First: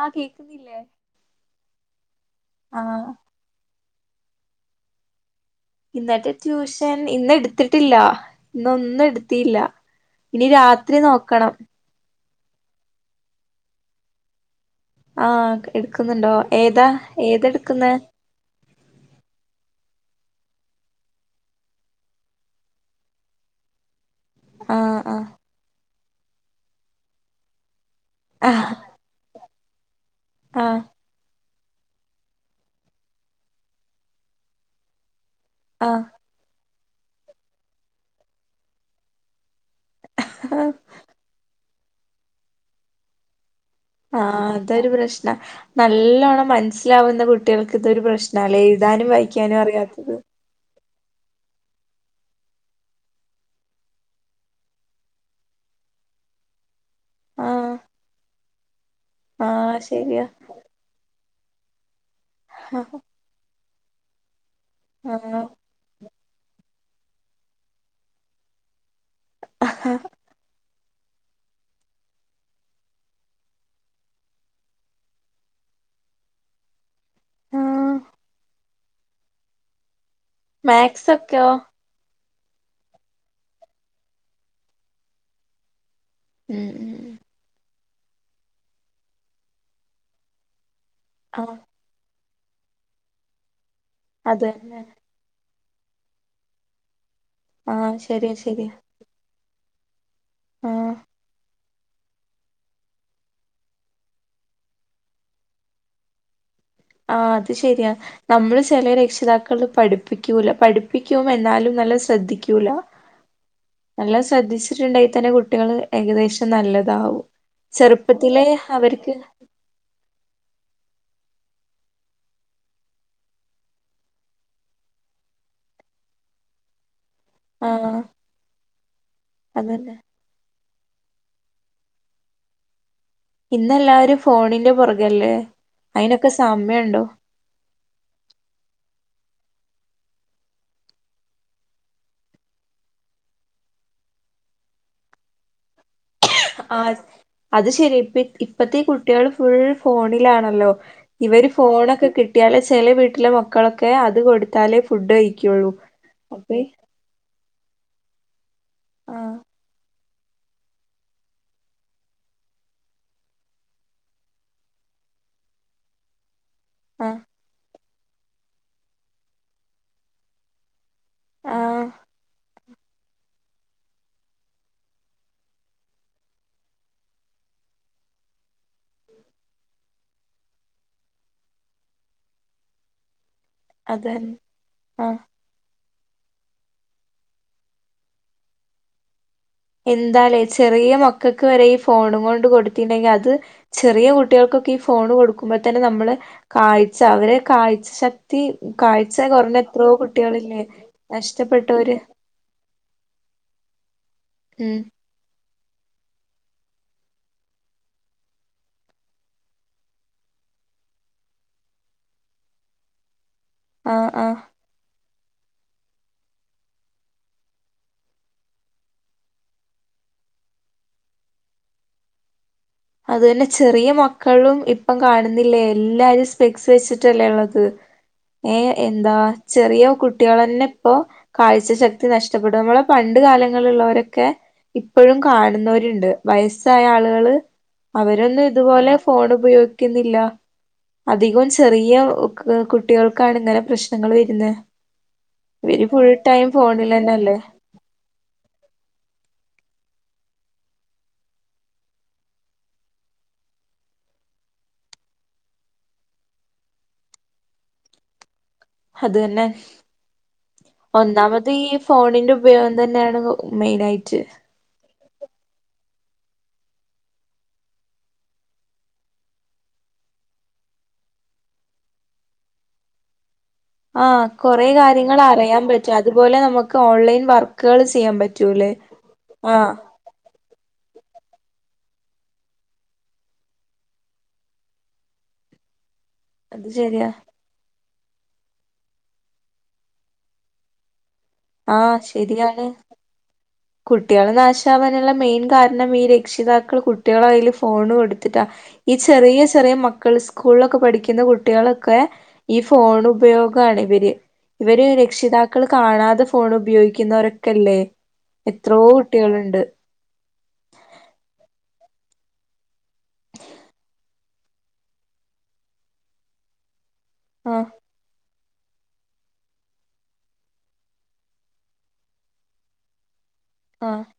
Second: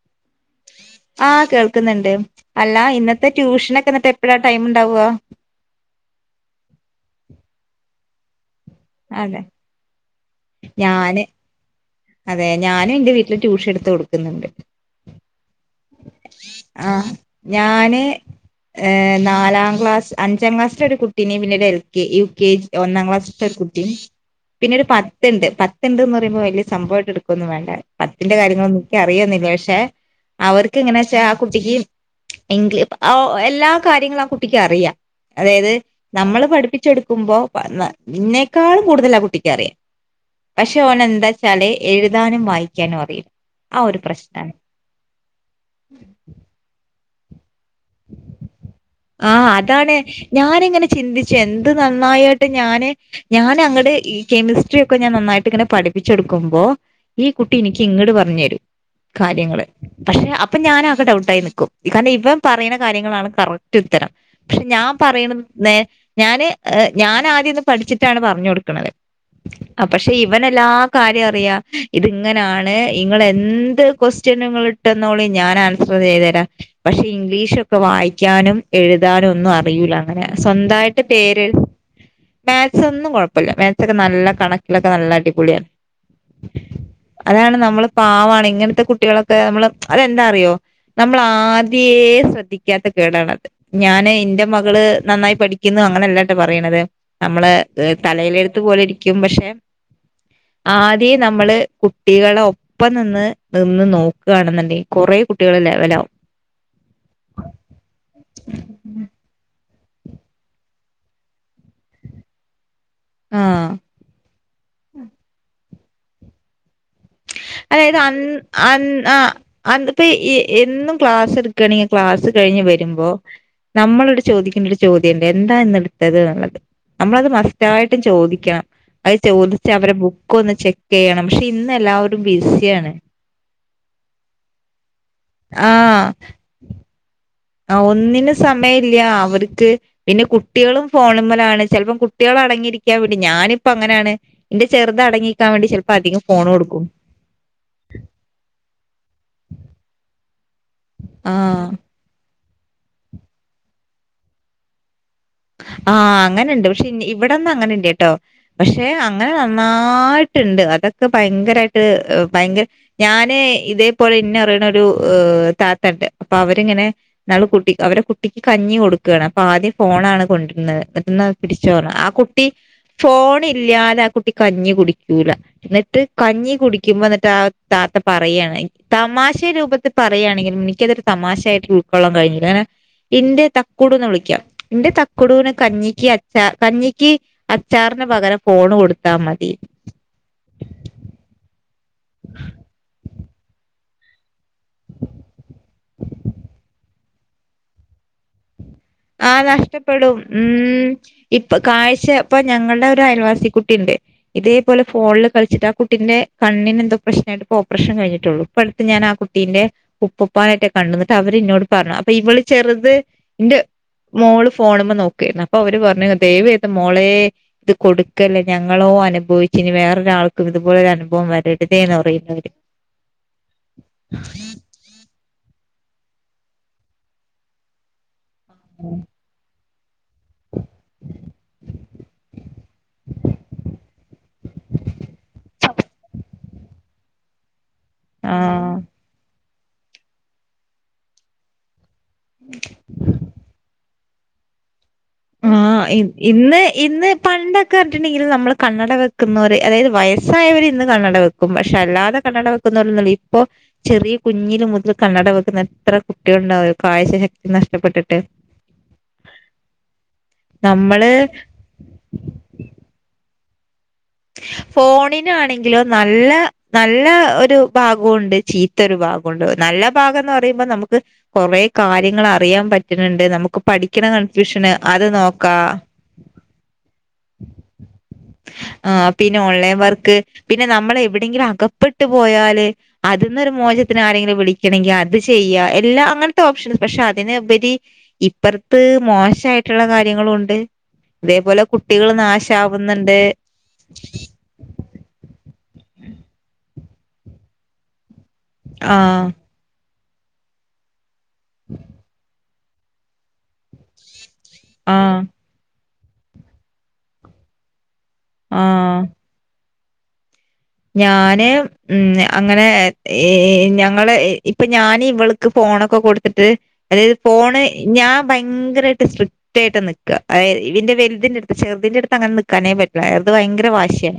ആഹ് കേൾക്കുന്നില്ലേ ആഹ് കേൾക്കുന്നുണ്ട് അല്ല ആഹ് ഇന്നത്തെ ട്യൂഷനൊക്കെ എന്നിട്ട് എപ്പഴാ ടൈം ഉണ്ടാവുവാ ഇന്നത്തെ ട്യൂഷൻ ഇന്ന് എടുത്തിട്ടില്ല ഇന്ന് ഒന്നും അതെ എടുത്തില്ല ഇനി രാത്രി ഞാന് നോക്കണം അതെ ഞാനും എന്റെ വീട്ടില് ട്യൂഷൻ എടുത്ത് കൊടുക്കുന്നുണ്ട് ആഹ് എടുക്കുന്നുണ്ടോ ഏതാ ആഹ് ഏതെടുക്കുന്നേ ഞാന് ഏഹ് നാലാംക്ലാസ് അഞ്ചാംക്ലാസ്സില ഒരു കുട്ടിനെയും പിന്നീട് എൽ കെ യു കെ ഒന്നാം ക്ലാസ്സില ഒരു കുട്ടി പിന്നെയൊരു ആഹ് പത്ത്ണ്ട് പത്ത്ണ്ട്ന്ന് പറയുമ്പോ വലിയ സംഭവമായിട്ട് എടുക്ക ഒന്നും വേണ്ട പത്തിന്റെ ആഹ് കാര്യങ്ങളൊന്നും എനിക്ക് അറിയാം ഒരു പക്ഷെ അവർക്ക് ആഹ് ഇങ്ങനെ പക്ഷെ ആ കുട്ടിക്ക് എല്ലാ കാര്യങ്ങളും ആ കുട്ടിക്ക് അറിയാം അതായത് ആഹ് നമ്മള് പഠിപ്പിച്ച് കൊടുക്കുമ്പോ എന്നക്കാളും കൂടുതൽ ആ കുട്ടിക്ക് അറിയാം ആഹ് പക്ഷെ ഓന് എന്ത് വെച്ചാലും എഴുതാനും വായിക്കാനും അറിയില്ല ആ ഒരു ആഹ് പ്രശ്നാണ് അതൊരു പ്രശ്ന നല്ലവണ്ണം മനസ്സിലാവുന്ന കുട്ടികൾക്ക് ഇതൊരു പ്രശ്നം അല്ലെ എഴുതാനും ആഹ് വായിക്കാനും അതാണ് അറിയാത്തത് ഞാനിങ്ങനെ ചിന്തിച്ചു എന്ത് നന്നായിട്ട് ഞാന് ഞാൻ അങ്ങടെ ഈ കെമിസ്ട്രി ഒക്കെ ഞാൻ നന്നായിട്ട് ഇങ്ങനെ പഠിപ്പിച്ച് കൊടുക്കുമ്പോ ഈ കുട്ടി ആഹ് എനിക്ക് ഇങ്ങോട് പറഞ്ഞ് തരും കാര്യങ്ങള് ആഹ് ശരിയാ പക്ഷെ അപ്പൊ ഞാന ആക്കെ ഡൗട്ടായി നി ൽക്കും കാരണം ഇവൻ പറയുന്ന കാര്യങ്ങളാണ് കറക്റ്റ് ഉത്തരം പക്ഷെ ഞാൻ ആഹ് പറയണത് ന്നേ ഞാൻ ആദ്യംന്ന് പഠിച്ചിട്ടാണ് പറഞ്ഞു കൊടുക്കണുന്നത് ആ പക്ഷെ ഇവൻെല്ലാ കാര്യം അറിയാ ഇത്ങ്ങനെയാണ് ഇങ്ങൾ എന്ത് ക്വസ്റ്റ്യൻ ഇട്ട ന്നോളി ഞാൻ ആൻസർ ചെയ്തുതരാം പക്ഷെ ഇംഗ്ലീഷൊക്കെ ആഹ് വായിക്കാനും എഴുതാനും ഒന്നും അറിയൂല അങ്ങനെ സ്വന്തായിട്ട് പേര് മാത്സൊക്കെയോ മാക്സ് ഒന്നും കുഴപ്പമില്ല മാക്സ് ഒക്കെ നല്ല കണക്കിലൊക്കെ നല്ല അടിപൊളിയാണ് ഉം ഉം അതാണ് നമ്മൾ പാവാണ് ഇങ്ങനത്തെ കുട്ടികളൊക്കെ നമ്മള് അതെന്താ അറിയോ നമ്മൾ ആഹ് ആദ്യം അതി ശ്രദ്ധിക്കാത്ത കേടാണത് ഞാന് അത് എന്റെ തന്നെ മകള് നന്നായി പഠ കിന്നു അങ്ങനെയല്ലട്ടെ പറയണത് നമ്മള് ആഹ് ശരിയാ തലയിലെടുത്ത് ശരിയാ പോലെ ഇരിക്കും പക്ഷെ ആഹ് ആദ്യം നമ്മള് കുട്ടികളെ ഒപ്പം നിന്ന് നിന്ന് നോക്കുകയാണെന്നുണ്ടെങ്കിൽ കൊറെ കുട്ടികൾ ലെവല ആകും ആ അത് ശരിയാ നമ്മള് ചെില രക്ഷിതാക്കൾ പഠിപ്പിക്കില്ല പഠിപ്പിക്കും എന്നാലും നല്ല ശ്രദ്ധിക്കൂല്ല ആഹ് നല്ല ശ്രദ്ധിച്ചിട്ടുണ്ടാക്കിൽ തന്നെ കുട്ടികൾ ഏകദേശം നല്ലതാവും അതെ ആയത് അന്ന് ചെറുപ്പത്തിലെ അന്ന് അവർക്ക് അ അന്ന ഇപ്പ എന്നും ക്ലാസ് എടുക്കുകയാണെങ്കിൽ ക്ലാസ് കഴിഞ്ഞ് വരുമ്പോ നമ്മളോട് ചോദിക്കണ്ട ഒരു ചോദ്യം ഉണ്ട് എന്താ ഇന്ന് എടുത്തത് എന്നുള്ളത് നമ്മളത് മറന്നു കൃത്യയിട്ടും ആഹ് ചോദിക്കണം അത് ചോദിച്ച് അവരെ അതന്നെ ബുക്ക് ഒന്ന് ചെക്ക് ചെയ്യണം പക്ഷെ ഇന്ന് എല്ലാവരും ബിസിയാണ് ഇന്നെല്ലാവരും ഫോണിന്റെ പുറകല്ലേ ആഹ് അയിനൊക്കെ സമയുണ്ടോ ആ ഒന്നിനന് സമയ ഇല്ല അവർക്ക് പിന്നെ കുട്ടികളും ഫോണുമ്മലാണ് ചിലപ്പം കുട്ടികൾ അടങ്ങിയിരിക്കാൻ വേണ്ടി ഞാനിപ്പ അങ്ങനെയാണ് എന്റെ ചെറുതടങ്ങിക്കാൻ വേണ്ട ചിലപ്പോൾ അധികം ഫോൺ ആ കൊടുക്കും അത് ശരി ഇപ്പ ഇപ്പത്തെ കുട്ടികൾ ഫുൾ ഫോണിലാണല്ലോ ഇവര് ആഹ് ഫോണൊക്കെ കിട്ടിയാല ചെല വീട്ടിലെ മക്കളൊക്കെ അത് കൊടുത്താലേ ഫുഡ് കഴിക്ക ആഹ അങ്ങനെുണ്ട് പക്ഷെ ഇവിടെന്ന് അങ്ങനെണ്ട് കേട്ടോ പക്ഷെ അങ്ങനെ ആഹ് നന്നായിട്ട് ണ്ട് അതൊക്കെ ഭയങ്കരമായിട്ട് ഭയങ്കര ഞാന് ഇതേപലെ ഇന്ന അറിയണ ഒരു താത്തണ്ട് അപ്പൊ അവരിങ്ങനെ ആഹ് നാള് കുട്ടി അവരെടെ കുട്ടിക്ക് കഞ്ഞി കൊടുക്കുകയാണ് അപ്പൊ ആദ്യം ഫോണണ് കൊണ്ടിരുന്നത് ന്നാ ആഹ് പിടിച്ചോണം ആ കുട്ടി ഫോൺ ഇല്ലാതെ ആ കുട്ടി കഞ്ഞി കുടിക്കൂല എന്നിട്ട് കഞ്ഞി കുടിക്കുമ്പോ എന്നിട്ട് ആ താത്ത പറയുകയാണ് തമാശ രൂപത്തി പറയുകയാണെങ്കിലും എനിക്കതൊരു തമാശായിട്ട് ഉൾക്കൊള്ളൻ കഴിഞ്ഞില്ല കങ്ങനെ ഇന്റെ താ കൂടന്ന് അതന്നെ വിളിക്കാം ഇന്റെ ആഹ് തക് ന് കഞ്ഞിക്ക് അച്ച കഞ്ഞിക്ക് അച്ചാറിന് പകരം ഫോണ് കൊടുത്താ മതി എന്താലേ ചെറിയ മക്കൾക്ക് വരെ ഈ ഫോണും കൊണ്ട് കൊടുത്തിണ്ടെങ്കിൽ അത് ചെറിയ കുട്ടികൾക്കൊക്കെ ഈ ഫോണ് കൊടുക്കുമ്പോ തന്നെ നമ്മള് കാഴ്ച അവരെ കാഴ്ച ശക്തി ത്തി കാഴ്ച ആഹ് കുറഞ്ഞ എത്രോ നഷ്ടപ്പെടും കുട്ടികളില്ലേ ഉം ഇപ്പൊ നഷ്ടപ്പെട്ടവര് കാഴ്ച ഇപ്പൊ ഞങ്ങളുടെ ഒരു അയൽവാസി കുട്ടി ഉണ്ട് ഉം ഇതേപോലെ ഫോണിൽ കളിച്ചിട്ട് ആ കുട്ടിന്റെ കണ്ണി എന്തോ പ്രശ്ന ആട്ട്പ്പപ്പോ ഓപ്പറേഷൻ കഴിഞ്ഞട്ടുള്ളു ഇപ്പ അടു ഞൻ ആ കുട്ടീന്റെ ഉപ്പപ്പാനായിട്ടെ കണ്ടന്നിട്ട് അവര്ന്നോട് പറഞ്ഞു അപ്പൊ ഇവള് ചെറുത് ഇന്റെ ആഹ് ആഹ് മോള് ഫോണുമ്പോ നോക്കരുന്നു അപ്പൊ അവര് പറഞ്ഞു ദൈവ ഏത് മോളെ ഇത് കൊടുക്കല്ലേ ഞങ്ങളോ അനുഭവിച്ച ഇനി വേറൊരാൾക്കും ഇതുപോലെ ഒരു അനുഭവം വരരുതേ എന്ന് പറയുന്നവ അത് തന്നെ ചെറിയ മക്കളും ഇപ്പം കാണുന്നില്ലേ എല്ലാരും സ്പെക്സ് വെച്ചിട്ടല്ലേ ഉള്ളത് ഏ എന്താ ചെറിയ കുട്ടി കുട്ടികൾ തന്നെ ഇപ്പോൊ കാഴ്ച ശക്തി നഷ്ടപ്പെടും നമ്മളെ പണ്ട് കാലങ്ങളിലുള്ളവരൊക്കെ ഇപ്പോഴും കാണുന്നവരുണ്ട് വയസ്സായ ആളുകള് അവരൊന്നും ആഹ് ഇതുപോലെ ഫോൺ ഉപയോഗിക്കുന്നില്ല അധികവും ചെറിയ കു കുട്ടികൾക്കാണ് ഇങ്ങനെ പ്രശ്നങ്ങൾ വരുന്നെ ആഹ് ഇന്ന് ഇന്ന് പണ്ട് കണ്ടിട്ടുണ്ടെങ്കിൽ നമ്മൾ കണ്ണട വെക്കുന്നവര് അതായത് വയസ്സായവര് ഇന്ന് കണ്ണട വെക്കും പക്ഷെ അല്ലാതെ കണട വെ വെക്കുന്നവരൊന്നുല്ല ഇപ്പൊ ചെറിയ കുഞ്ഞില് മുതൽ കണ്ണട വെക്കുന്ന എത്ര കുട്ടികൾ ഉണ്ടാവും കാഴ്ച ശക്തി നഷ്ടപ്പെട്ടിട്ട്. അത് തന്നെ നമ്മള് ഒന്നാമത് ഈ ഫോണിൻ്റെ ഉപയോഗം തന്നെയാണ് മെയിനായിട്ട്. ഫോണിനാണെങ്കിലോ നല്ല നല്ല ഒരു ഭാഗമുണ്ട് ചീ ത്തൊരു ഭാഗമുണ്ട് നല്ല ഭാഗം എന്ന് പറയുമ്പോൾ നമ്മുക്ക് കുറേ കാര്യങ്ങൾ അറിയാൻ പറ്റുന്നുണ്ട് നമ്മുക്ക് ആഹ് കൊറെ കാര്യങ്ങൾ അറിയാൻ പറ്റും അതുപോലെ നമ്മുക്ക് ഓൺലൈൻ വർക്കുകൾ ചെയ്യാൻ പറ്റൂല്ലേ. ആഹ് പിന്നെ ഓൺലൈൻ വർക്ക് പിന്നെ നമ്മൾ എവിടെയെങ്കിലും അകപ്പെട്ട് പോയാല് അതിന്നൊരു മോചത്തിന് ആരെങ്കിലും വിളിക്കണമെങ്കിൽ അത് ചെയ്യാ എല്ലാം അങ്ങനെ അത് ഓപ്ഷൻസ് പക്ഷെ ശരിയാ അതിനുപരി ഇപ്പറത്ത് മോശായിട്ടുള്ള കാര്യങ്ങളുണ്ട്. ഇതേപോലെ ആ കുട്ടികളും നാശം ആവുന്നുണ്ട്. കുട്ടികൾ നാശാവാനുള്ള മെയിൻ കാരണം ഈ രക്ഷിതാക്കൾ കുട്ടികളുടെ കൈയിൽ ഫോൺ കൊടു ത്തിട്ടാ ഈ ആ ചെറിയ ചെറിയ മക്കൾ സ്കൂളിലൊക്കെ പഠിക്കുന്ന കുട്ടികളൊക്കെ ഈ ഫോൺ ഉപയോഗമാണ് ഇവര് ഇവര് ആ രക്ഷിത ക്കൾ കാണാതെ ഫോൺ ഉപയോഗിക്കുന്നവരൊക്കെല്ലേ? ആ എത്രയോ കുട്ടികളുണ്ട്. ഞാന് ഉം അങ്ങനെ ഏ ഞങ്ങള ഇപ്പൊ ഞാന് ഇവൾ ക്ക് ഫോണൊക്കെ കൊടുത്തിട്ട് അതായത് ഫോണ് ആഹ് ഞാൻ ഭയങ്കര ആയിട്ട് സ്ഡ്രി ക്റ്റായിട്ട് നിക്കുകത ഇതിന്റെ വലുതിന്റെ അടുത്ത് ചെറുതിന്റെ അടുത്ത് അങ്ങനെ നിക്കാനേ പറ്റില്ല. ചെറുത് ഭയങ്ക ര ആഹ് വാശിയാ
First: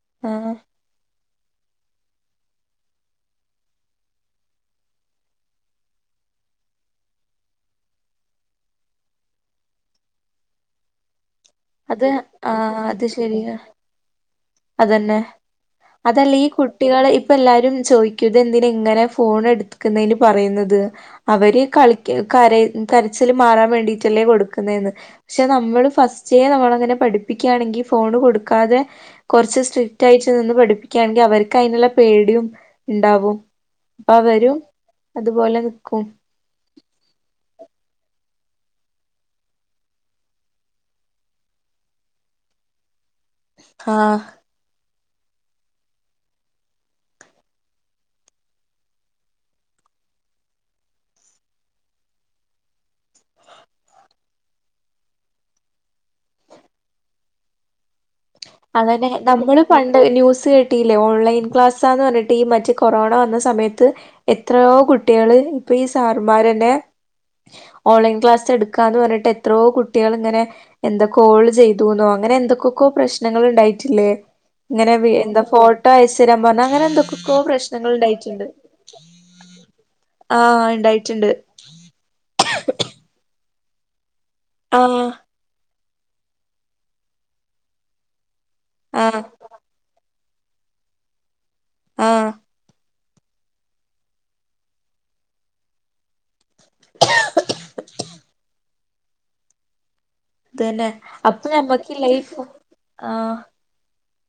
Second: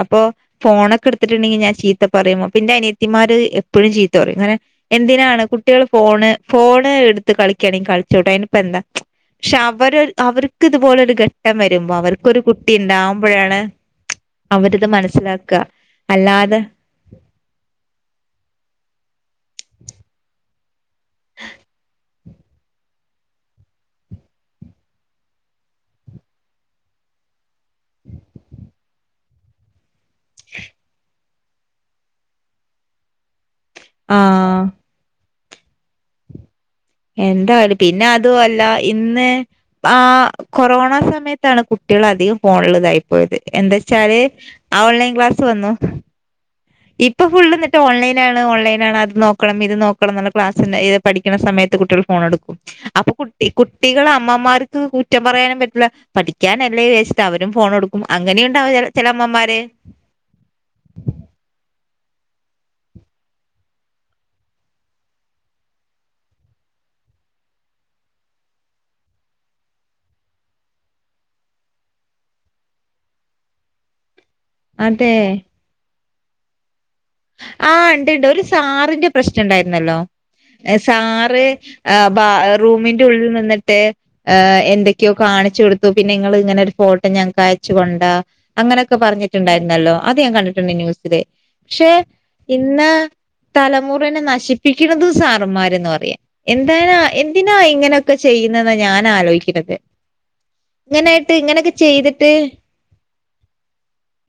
അപ്പൊ ആഹ് ഫോണൊക്കെ എടുത്തിട്ടുണ്ടെങ്കിൽ ഞാൻ ചീത്ത പറയുമോ പിന്നെ അനിയത്തിമാര് എപ്പോഴും ചീത്ത പറയുംങ്ങനെ എന്തിനാണ് കുട്ടികള് ഫോണ് ഫോണ് എടുത്ത് കളിക്കുകയാണെങ്കിൽ കളിച്ചോട്ടെ അതിനിപ്പംഎന്താ പക്ഷെ അവര് അവർക്ക് ഇതുപോലെരുഘ ഘട്ടം വരുമ്പോ അത് അവർക്കൊരു കുട്ടി ആഹ് അത് ശരിയാ ഉണ്ടാവുമ്പോഴാണ് അവരിത് അതന്നെ മനസ്സിലാക്ക അതല്ല ഈ കുട്ട കുട്ടികളെ ഇപ്പഎല്ലാവരും ചോദിക്കും ഇത് എന്തിനാ ഇങ്ങനെ ഫോൺ എടുത്തക്കുന്നതിന് പറയുന്നത്. അവര് കളി കര കരച്ചില് മാറാൻ വേണ്ടിട്ടല്ലേ കൊടുക്കുന്നേന്ന്. പക്ഷെ നമ്മള് ഫസ്റ്റ്ലേനമ്മളങ്ങനെ പഠിപ്പിക്കുകയാണെങ്കിൽ ഫോണ് കൊടുക്കാതെ കുറച്ച് സ്ട്രിക്ട് ആയിട്ട് നിന്ന് പഠിപ്പിക്കുകയാണെങ്കിൽ അവർക്ക് അതിനുള്ള പേടിയും ഉണ്ടാവും. അവരും ആഹ് അതുപോലെ നിക്കും. എന്താണ് പിന്നെ അതു അല്ല ഇന്ന് ആ കൊറോണ സമയത്താണ് കുട്ടികൾ അധികം ഫോണില് ഇതായി പോയത്. എന്താച്ചാല് ഓൺലൈൻ ക്ലാസ്സ് വന്നു. ഇപ്പൊ ഫുൾ എന്നിട്ട് ഓൺലൈനാണ് ഓൺലൈനാണ് അത് നോക്കണം ഇത് നോക്കണം എന്നുള്ള ക്ലാസ്സി ഇത് പഠിക്കുന്ന സമയത്ത് കുട്ടികൾ ഫോൺ എടുക്കും അപ്പൊ കുട്ടി കുട്ടികൾ അമ്മമാർക്ക് കുറ്റം പറയാനും പറ്റൂല്ല. പഠിക്കാൻ അല്ലേ വേചിട്ടു അവരും ഫോൺ എടുക്കും അങ്ങനെയ അതനെ നമ്മള് പണ്ട് ന്യൂസ് കേട്ട ട്ടില്ലേ ഓൺലൈൻ ക്ലാസ്സാന്ന് പറഞ്ഞിട്ട് ഈ മറ്റെ കൊറോണ വന്ന സമയത്ത് എത്രയോ കുട്ടികള് ഇപ്പൊ ഈ സാറുമാരു തന്നെ ഓൺലൈൻ ക്ലാസ് എടുകാന്ന് പറഞ്ഞിട്ട് എത്രയോകുട്ടികൾ ഇങ്ങനെ എന്തൊ കോള് ചെയ്തുന്നോ അങ്ങനെ എന്തൊക്കൊക്കോ പ്രശ്ന ശ്നങ്ങള് ഉണ്ടായിട്ടില്ലേ ഇങ്ങനെ അതെ എന്താ ഫോട്ടോഅയച്ചു തരാൻ പറഞ്ഞ് അങ്ങനെ എന്തൊക്ക ആഹ് ഉണ്ട്ണ്ട് ഒരു സാറിന്റെ പ്രശ്നം ഉണ്ടായിരുന്നല്ലോ. ആഹ് ഉണ്ടായിട്ടുണ്ട് സാറ് ആ ബ റൂമിന്റെ ഉള്ളിൽ നിന്നിട്ട് ആഹ് എന്തൊക്കെയോ കാണിച്ചു കൊടുത്ത് പിന്നെ നിങ്ങള് ഇങ്ങനെ ഒരു ഫോട്ടോ ഞങ്ങക്ക് അയച്ചുകൊണ്ടാ അങ്ങനെയൊക്കെ ആഹ് പറഞ്ഞിട്ടുണ്ടായിരുന്നല്ലോ അത് ഞാൻ കണ്ടിട്ട ണ്ട് ന്യൂസില് പക്ഷെ ആഹ് ഇന്ന് തലമുറനെ നശിപ്പിക്കണതും സാറന്മാരന്ന് പറയാ എന്താനാ എന്തിനാ ഇങ്ങനെയൊക്കെ ചെയ്യുന്നെന്നാ ഞാനാലോയിക്കണത് അതന്നെ ഇങ്ങനായിട്ട് അപ്പൊ ഇങ്ങനെയൊക്കെ നമ്മക്ക് ചെയ്തിട്ട് ലൈഫ് ആഹ്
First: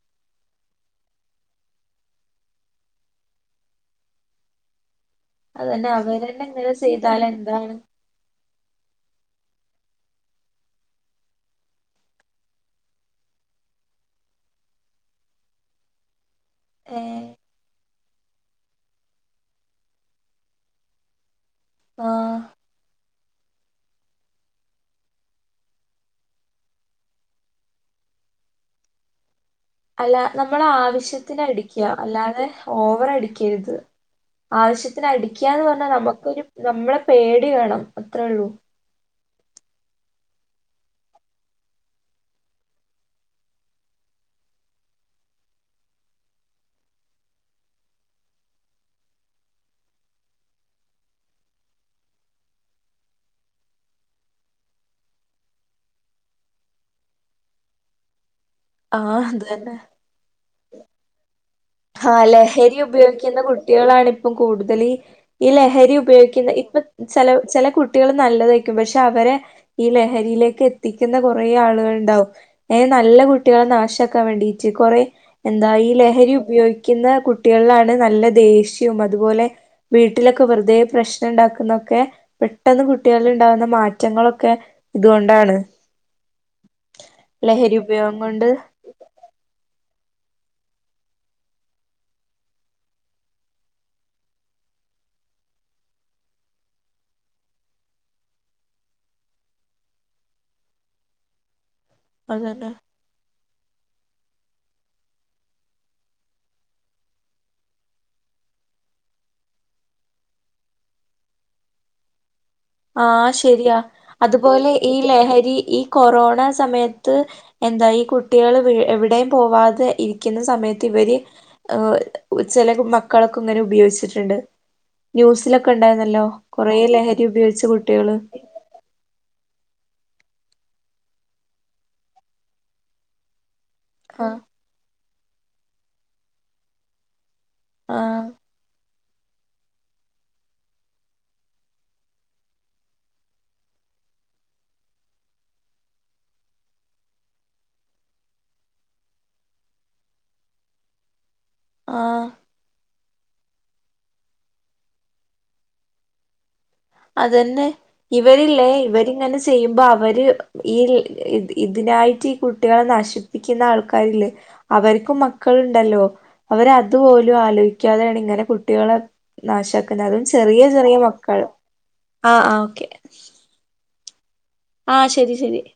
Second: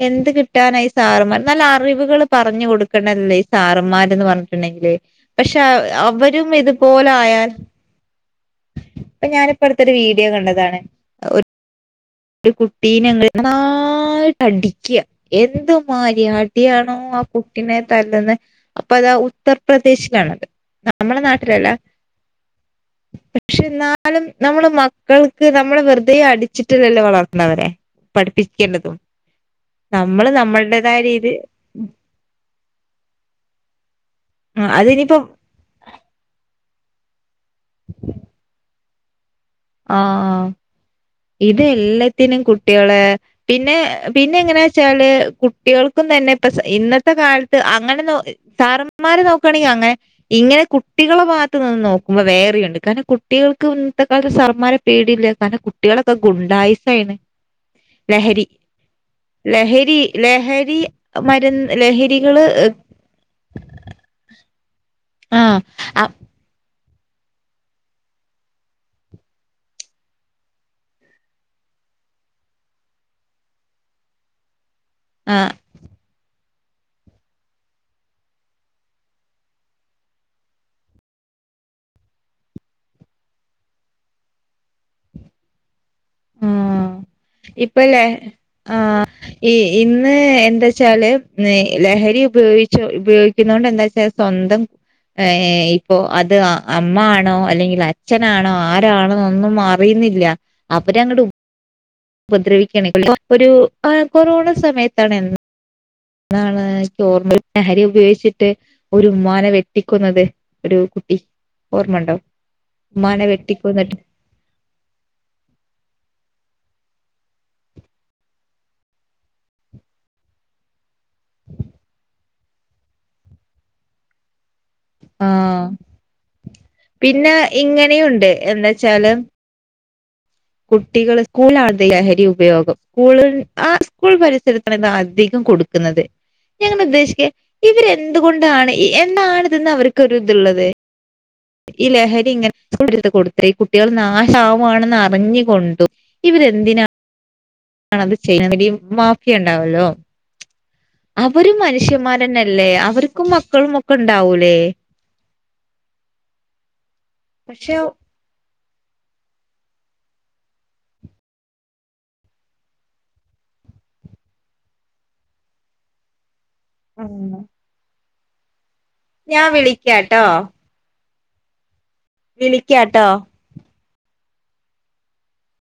എന്ത് കിട്ടാനായി സാറമാ നല്ല അറിവുകള് പർ പറഞ്ഞു കൊടുക്കല്ലേ ഈ സാറന്മാർന്ന് പറഞ്ഞിട്ടുണ്ടെങ്കില് പക്ഷെ അതന്നെ അവരന്നെ അവരും ഇങ്ങനെ ഇതുപോലെ ചെയ്താൽ ആയാൽ എന്താണ് ഇപ്പൊ ഞാനിപ്പ അടുത്തെരു വീഡിയോ കണ്ടതാണ്. കുട്ടിനെനന്നായിട്ട് അടിക്ക എന്ത് മാതിരി അടിയാണോ ആ ഏഹ് കുട്ടിനെ തല്ലന്ന് അപ്പൊ അതാ ഉത്തർപ്രദേശിലാണത് നമ്മുടെ നാട്ടിലല്ല ആഹ് പക്ഷെ ന്നാലും നമ്മള് മക്കൾക്ക് നമ്മള് വെറുതെ അടിച്ചിട്ടില്ലല്ലോ വളർത്തുന്നവരെ പഠിപ്പിക്കേണ്ടതും നമ്മൾ നമ്മളടേതായ രീതി ക്യാ അല്ലാതെ ഓവർ അടിക്കരുത് ആവശ്യത്തിന് അടിക് അതിനിപ്പം ടിക്കാന്ന് പറഞ്ഞാ നമുക്കരു നമ്മളെ പേടി വേണം അത്രേ ഒള്ളൂ ആഹ് ഇത് എല്ലത്തിനും കുട്ടിയാള് പിന്നെ പിന്നെ എങ്ങനാ വെച്ചാല് കുട്ടികൾക്കും തന്നെ ഇപ്പ ഇന്നത്തെ കാലത്ത് അങ്ങനൊന്നു സാറന്മാരെ നോക്കണെങ്കി അങ്ങെ ഇങ്ങനെ കുട്ടികളെ ഭാഗത്ത് നിന്ന് നോക്കുമ്പോ വേറെയുണ്ട് കാരണം കുട്ടികൾക്ക് ഇന്നത്തെ കാലത്ത് സർപ് മാരെ പേടില്ലേ കാരണം കുട്ടികളൊക്കെ ഗുണ്ടായുസായിണ് ലഹരി ആഹ് അത് തന്നെ ലഹരി ലഹരി മരുന്ന് ആഹ് ലഹരികള് ലഹരി ഉപയോഗിക്കുന്ന കുട്ടിയാളാണ് ഇപ്പം കൂടുതൽ ആ ഈ ലഹരി ആ ഉപയോക്കുന്ന ഇപ്പ ചെല ചെല കുട്ടിയോൾ നല്ലതായിരിക്കും പക്ഷെ അവരെ ഈ ലഹരിലേക്ക് എത്തിക്കുന്ന കൊറേ ആളുകണ്ടാവും എ നല്ല കുട്ടികളെ നാശാക്കാൻ വേണ്ടീട്ട് കൊറെ ആ എന്താ ഈ ലഹരി ഉപയോഗിക്കുന്ന കുട്ടികളിലാണ് നല്ല ദേഷ്യവും അതുപോലെ വീട്ടിലൊക്കെ വെറുതെ പ്രശ്നാണ്ടാക്കുന്നൊക്കെ പെട്ടെന്ന് കുട്ടികളിൽ ഇണ്ടാവുന്ന മാറ്റങ്ങളൊക്കെ ഇതുകൊണ്ടാണ് ആഹ് ലഹരി ഇപ്പല്ലേ ഉപയോഗം കൊണ്ട് ആഹ് ഈ ഇന്ന് എന്താച്ചാല് ലഹരി ഉപയോഗിച്ച ഉപയോഗിക്കുന്നൊണ്ട് എന്താച്ചാൽ സ്വന്തം ഏ ഇപ്പോ അത് അമ്മ ആണോ അല്ലെങ്കിൽ അച്ഛനാണോ ആരാണോെന്നൊന്നും മാർ അറിയുന്നില്ല ഇവരങ്ങട് അതന്നെ ഉപദ്രവിക്കണ് ഒരു കൊറോണ സമയത്താണ് എന്ത് ന്താണ് ചോർമ്മ ലഹരി ഉപയോഗിച്ചിട്ട് ഒരു ഉമ്മാന വെട്ടിക്കൊന്നത് ഒരു കുട്ടി ഓർമ്മണ്ടോ ഉമ്മാനെ ആഹ് ശരിയാ വെട്ടിക്കൊന്നിട്ട് അതുപോലെ ഈ ലഹരി ഈ കൊറോണ സമയത്ത് എന്താ ഈ കുട്ടിള് എവിടെയും പോവാതെ ഇരിക്കുന്ന സമയത്ത് ഇവര് ചെല മക്കളൊക്കെ ഇങ്ങനെ ഉപയോഗിച്ചിട്ട്ണ്ട് ആഹ് ന്യൂസിലൊക്കെ ഇണ്ടായിന്നല്ലോ കൊറേ ലഹരി പിന്നെ ഉപയോഗിച്ചി ഇങ്ങനെയുണ്ട് എന്താച്ചാല് കുട്ടികൾ സ്കൂൾണ്ത് ലഹരി ഉപയോഗം സ്കൂൾ ആ സ്കൂൾ ആഹ് പരിസരത്ത് ഇതധികം കൊടുക്കുന്നത് ഞാൻ ഉദ്ദേശിക്ക ആഹ് ഇവരെന്തുകൊണ്ടാണ് എന്നാണ് ഇതിന്ന് അവർക്കൊരു ഇത്ള്ളത് ഈ ലഹരി ഇങ്ങനെ സ്കു എടുത്ത് കൊടുത്തി ഈ കുടട്യൾ നാശാ വു വാണെന്ന് അറിഞ് കൊണ്ട് ഇവരന്തിനാ ആണത് ചെയ്യണത് ഈ മാഫിയ ഇണ്ടാവലോ അവരും ആഹ് മനുഷ്യമാരനല്ലേ അവർക്കും മക്കളും ഒക്കെ ഇണ്ടാവൂലേ അതെന്നെ പക്ഷെ ഇവരില്ലേ ഇവരിങ്ങനെ ചെയ്യുമ്പോ അവര് ഈ ഇത് ഇതിനായിട്ട് ഈ കുട്ടിയാളെ നശിപ് യ്ക്കുന്ന ആൾക്കാരില്ലേ അവർക്കും മക്കളുണ്ടല്ലോ ഉം അവരതുപോലും ആലോയ്ക്കാതെണ് ഇങ്ങനെ കുട്ടികളെ ഞാൻ നാഷാക്കുന്നത് അതും വിളിക്കാട്ടോ ചെറിയ ചെറിയ മക്കൾ ആഹ് ആഹ് ഓക്കെ വിളിക്കാട്ടോ ആഹ് ശരി ശരി